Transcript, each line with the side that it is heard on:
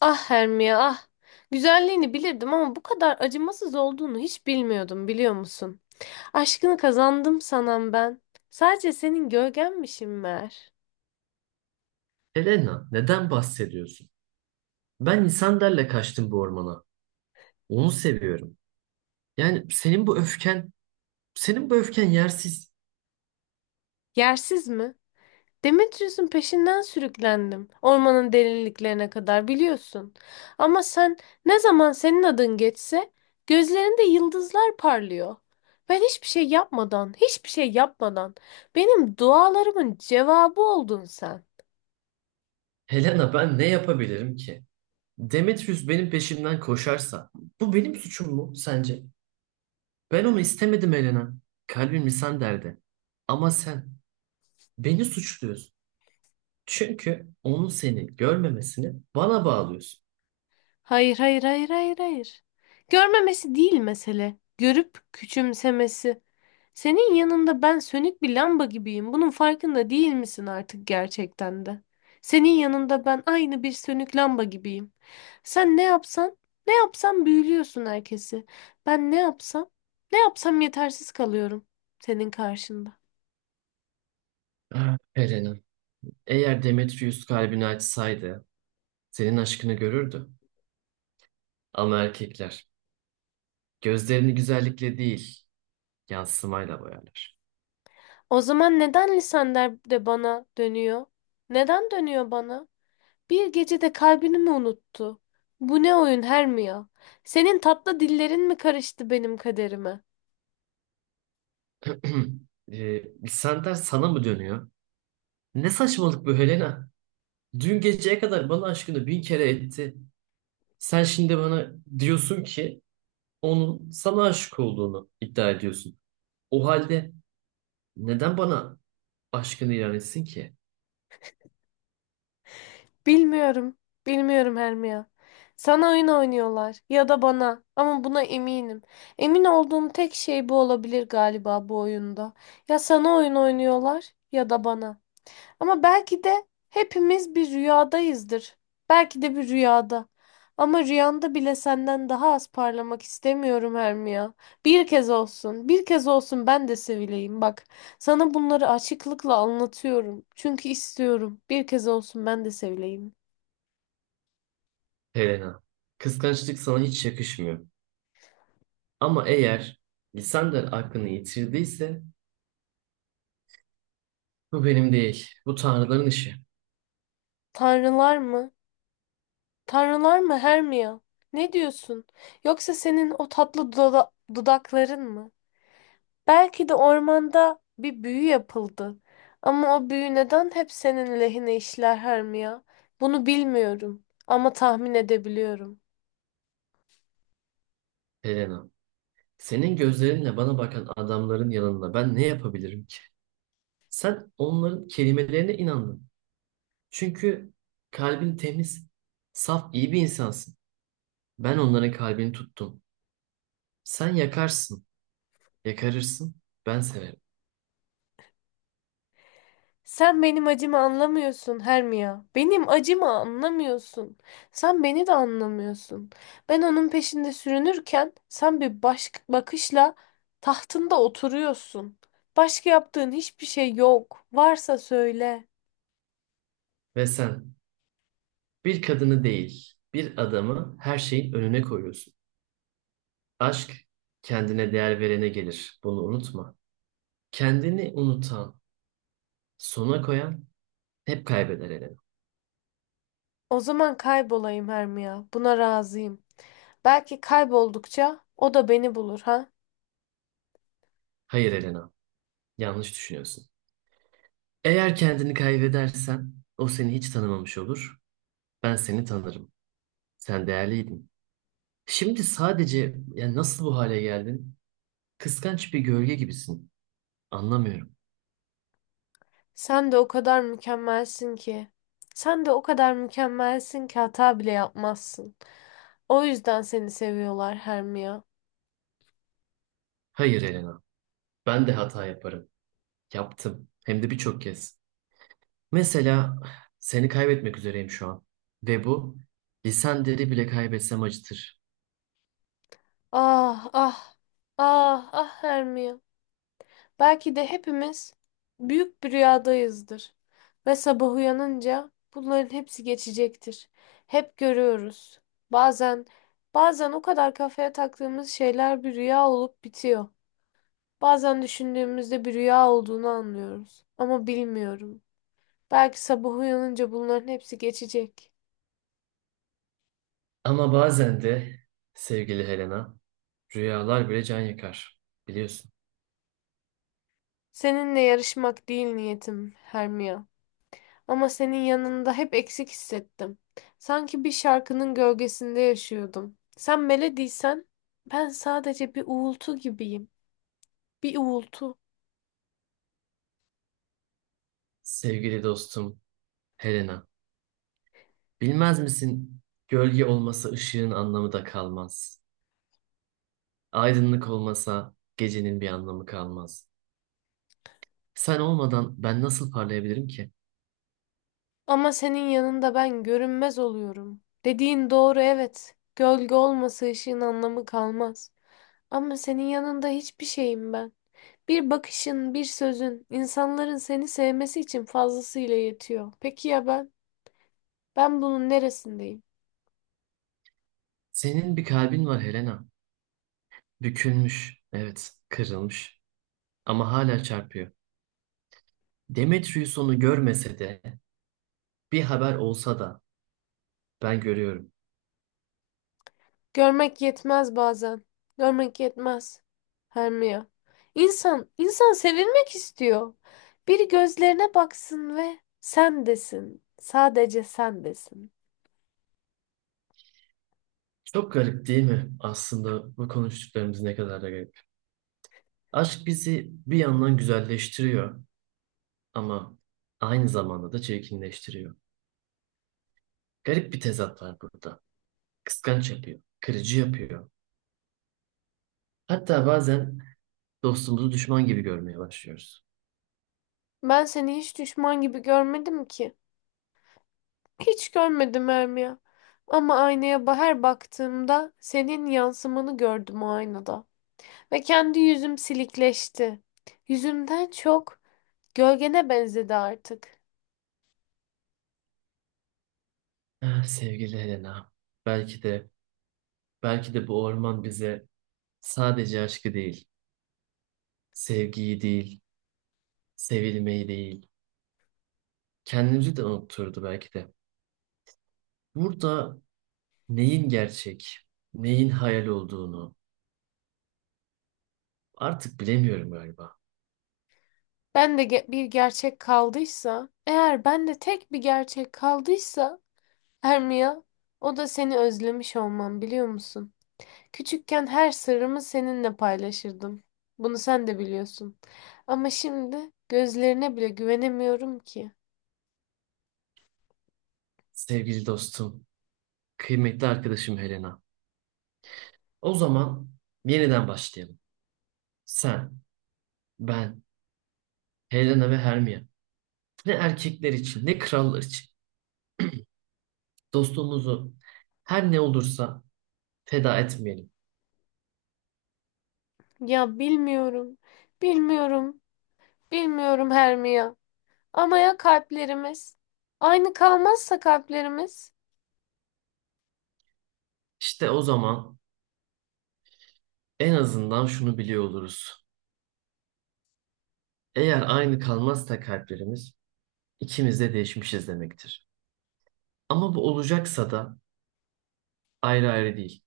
left: Ah, Hermia, ah. Güzelliğini bilirdim ama bu kadar acımasız olduğunu hiç bilmiyordum, biliyor musun? Aşkını kazandım sanan ben. Sadece senin gölgenmişim meğer.
right: Elena, neden bahsediyorsun? Ben İsander'le kaçtım bu ormana. Onu seviyorum. Yani senin bu öfken, senin bu öfken yersiz.
left: Yersiz mi? Demetrius'un peşinden sürüklendim. Ormanın derinliklerine kadar biliyorsun. Ama sen, ne zaman senin adın geçse gözlerinde yıldızlar parlıyor. Ben hiçbir şey yapmadan, hiçbir şey yapmadan benim dualarımın cevabı oldun sen.
right: Helena, ben ne yapabilirim ki? Demetrius benim peşimden koşarsa, bu benim suçum mu sence? Ben onu istemedim Helena. Kalbim İsander'de. Ama sen beni suçluyorsun. Çünkü onun seni görmemesini bana bağlıyorsun.
left: Hayır, hayır, hayır, hayır, hayır. Görmemesi değil mesele. Görüp küçümsemesi. Senin yanında ben sönük bir lamba gibiyim. Bunun farkında değil misin artık gerçekten de? Senin yanında ben aynı bir sönük lamba gibiyim. Sen ne yapsan, ne yapsan büyülüyorsun herkesi. Ben ne yapsam, ne yapsam yetersiz kalıyorum senin karşında.
right: Ah, Helena, eğer Demetrius kalbini açsaydı, senin aşkını görürdü. Ama erkekler gözlerini güzellikle değil, yansımayla boyarlar.
left: O zaman neden lisanlar de bana dönüyor? Neden dönüyor bana? Bir gecede kalbini mi unuttu? Bu ne oyun Hermia? Senin tatlı dillerin mi karıştı benim kaderime?
right: Lisanlar sana mı dönüyor? Ne saçmalık bu Helena? Dün geceye kadar bana aşkını bin kere etti. Sen şimdi bana diyorsun ki onun sana aşık olduğunu iddia ediyorsun. O halde neden bana aşkını ilan etsin ki
left: Bilmiyorum. Bilmiyorum Hermia. Sana oyun oynuyorlar ya da bana, ama buna eminim. Emin olduğum tek şey bu olabilir galiba bu oyunda. Ya sana oyun oynuyorlar ya da bana. Ama belki de hepimiz bir rüyadayızdır. Belki de bir rüyada. Ama rüyanda bile senden daha az parlamak istemiyorum Hermia, ya. Bir kez olsun, bir kez olsun ben de sevileyim. Bak, sana bunları açıklıkla anlatıyorum. Çünkü istiyorum. Bir kez olsun ben de sevileyim.
right: Helena? Kıskançlık sana hiç yakışmıyor. Ama eğer Lisander aklını yitirdiyse bu benim değil, bu tanrıların işi
left: Tanrılar mı? Tanrılar mı Hermia? Ne diyorsun? Yoksa senin o tatlı dudakların mı? Belki de ormanda bir büyü yapıldı. Ama o büyü neden hep senin lehine işler Hermia? Bunu bilmiyorum ama tahmin edebiliyorum.
right: Helena. Senin gözlerinle bana bakan adamların yanında ben ne yapabilirim ki? Sen onların kelimelerine inandın. Çünkü kalbin temiz, saf, iyi bir insansın. Ben onların kalbini tuttum. Sen yakarsın, yakarırsın, ben severim.
left: Sen benim acımı anlamıyorsun Hermia. Benim acımı anlamıyorsun. Sen beni de anlamıyorsun. Ben onun peşinde sürünürken sen bir baş bakışla tahtında oturuyorsun. Başka yaptığın hiçbir şey yok. Varsa söyle.
right: Ve sen bir kadını değil, bir adamı her şeyin önüne koyuyorsun. Aşk kendine değer verene gelir. Bunu unutma. Kendini unutan, sona koyan hep kaybeder Elena.
left: O zaman kaybolayım Hermia. Buna razıyım. Belki kayboldukça o da beni bulur, ha?
right: Hayır Elena, yanlış düşünüyorsun. Eğer kendini kaybedersen o seni hiç tanımamış olur. Ben seni tanırım. Sen değerliydin. Şimdi sadece yani nasıl bu hale geldin? Kıskanç bir gölge gibisin. Anlamıyorum.
left: Sen de o kadar mükemmelsin ki. Sen de o kadar mükemmelsin ki hata bile yapmazsın. O yüzden seni seviyorlar Hermia.
right: Hayır Elena. Ben de hata yaparım. Yaptım. Hem de birçok kez. Mesela seni kaybetmek üzereyim şu an. Ve bu lisan deri bile kaybetsem acıtır.
left: Ah, ah. Ah, ah Hermia. Belki de hepimiz büyük bir rüyadayızdır ve sabah uyanınca bunların hepsi geçecektir. Hep görüyoruz. Bazen bazen o kadar kafaya taktığımız şeyler bir rüya olup bitiyor. Bazen düşündüğümüzde bir rüya olduğunu anlıyoruz. Ama bilmiyorum. Belki sabah uyanınca bunların hepsi geçecek.
right: Ama bazen de sevgili Helena, rüyalar bile can yakar. Biliyorsun.
left: Seninle yarışmak değil niyetim, Hermia. Ama senin yanında hep eksik hissettim. Sanki bir şarkının gölgesinde yaşıyordum. Sen melodiysen ben sadece bir uğultu gibiyim. Bir uğultu.
right: Sevgili dostum Helena. Bilmez misin? Gölge olmasa ışığın anlamı da kalmaz. Aydınlık olmasa gecenin bir anlamı kalmaz. Sen olmadan ben nasıl parlayabilirim ki?
left: Ama senin yanında ben görünmez oluyorum. Dediğin doğru, evet. Gölge olmasa ışığın anlamı kalmaz. Ama senin yanında hiçbir şeyim ben. Bir bakışın, bir sözün, insanların seni sevmesi için fazlasıyla yetiyor. Peki ya ben? Ben bunun neresindeyim?
right: Senin bir kalbin var Helena. Bükülmüş, evet, kırılmış ama hala çarpıyor. Demetrius onu görmese de, bir haber olsa da ben görüyorum.
left: Görmek yetmez bazen. Görmek yetmez. Hermia. İnsan, insan sevilmek istiyor. Biri gözlerine baksın ve sen desin. Sadece sen desin.
right: Çok garip değil mi? Aslında bu konuştuklarımız ne kadar da garip. Aşk bizi bir yandan güzelleştiriyor ama aynı zamanda da çirkinleştiriyor. Garip bir tezat var burada. Kıskanç yapıyor, kırıcı yapıyor. Hatta bazen dostumuzu düşman gibi görmeye başlıyoruz.
left: Ben seni hiç düşman gibi görmedim ki. Hiç görmedim Hermia. Ama aynaya her baktığımda senin yansımanı gördüm o aynada. Ve kendi yüzüm silikleşti. Yüzümden çok gölgene benzedi artık.
right: Ah, sevgili Helena, belki de bu orman bize sadece aşkı değil, sevgiyi değil, sevilmeyi değil, kendimizi de unutturdu belki de. Burada neyin gerçek, neyin hayal olduğunu artık bilemiyorum galiba.
left: Bir gerçek kaldıysa, eğer ben de tek bir gerçek kaldıysa Hermia, o da seni özlemiş olmam, biliyor musun? Küçükken her sırrımı seninle paylaşırdım. Bunu sen de biliyorsun. Ama şimdi gözlerine bile güvenemiyorum ki.
right: Sevgili dostum, kıymetli arkadaşım Helena. O zaman yeniden başlayalım. Sen, ben, Helena ve Hermione. Ne erkekler için, ne krallar için. Dostluğumuzu her ne olursa feda etmeyelim.
left: Ya bilmiyorum, bilmiyorum, bilmiyorum Hermia. Ama ya kalplerimiz? Aynı kalmazsa kalplerimiz?
right: İşte o zaman en azından şunu biliyor oluruz. Eğer aynı kalmazsa kalplerimiz, ikimiz de değişmişiz demektir. Ama bu olacaksa da ayrı ayrı değil,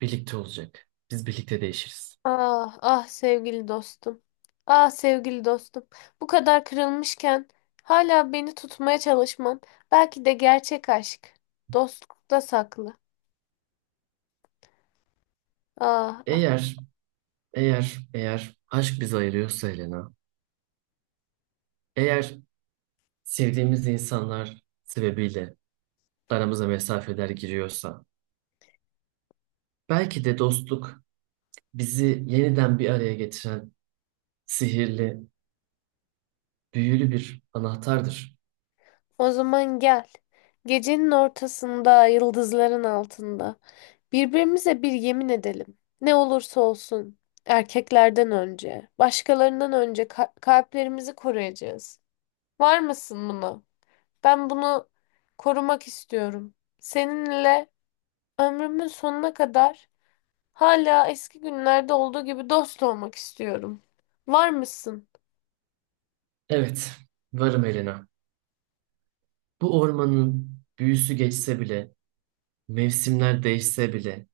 right: birlikte olacak. Biz birlikte değişiriz.
left: Ah, ah sevgili dostum. Ah sevgili dostum. Bu kadar kırılmışken hala beni tutmaya çalışman belki de gerçek aşk. Dostlukta saklı. Ah, ah.
right: Eğer, eğer aşk bizi ayırıyorsa Helena, eğer sevdiğimiz insanlar sebebiyle aramıza mesafeler giriyorsa, belki de dostluk bizi yeniden bir araya getiren sihirli, büyülü bir anahtardır.
left: O zaman gel. Gecenin ortasında, yıldızların altında. Birbirimize bir yemin edelim. Ne olursa olsun. Erkeklerden önce, başkalarından önce kalplerimizi koruyacağız. Var mısın buna? Ben bunu korumak istiyorum. Seninle ömrümün sonuna kadar hala eski günlerde olduğu gibi dost olmak istiyorum. Var mısın
right: Evet, varım Elena. Bu ormanın büyüsü geçse bile, mevsimler değişse bile,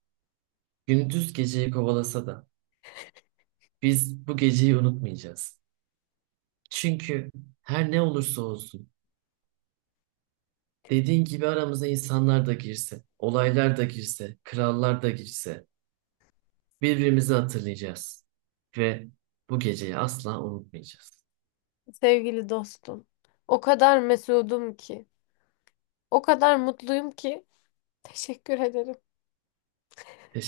right: gündüz geceyi kovalasa da biz bu geceyi unutmayacağız. Çünkü her ne olursa olsun, dediğin gibi aramıza insanlar da girse, olaylar da girse, krallar da girse birbirimizi hatırlayacağız ve bu geceyi asla unutmayacağız.
left: sevgili dostum? O kadar mesudum ki, o kadar mutluyum ki. Teşekkür ederim.
right: Teşekkür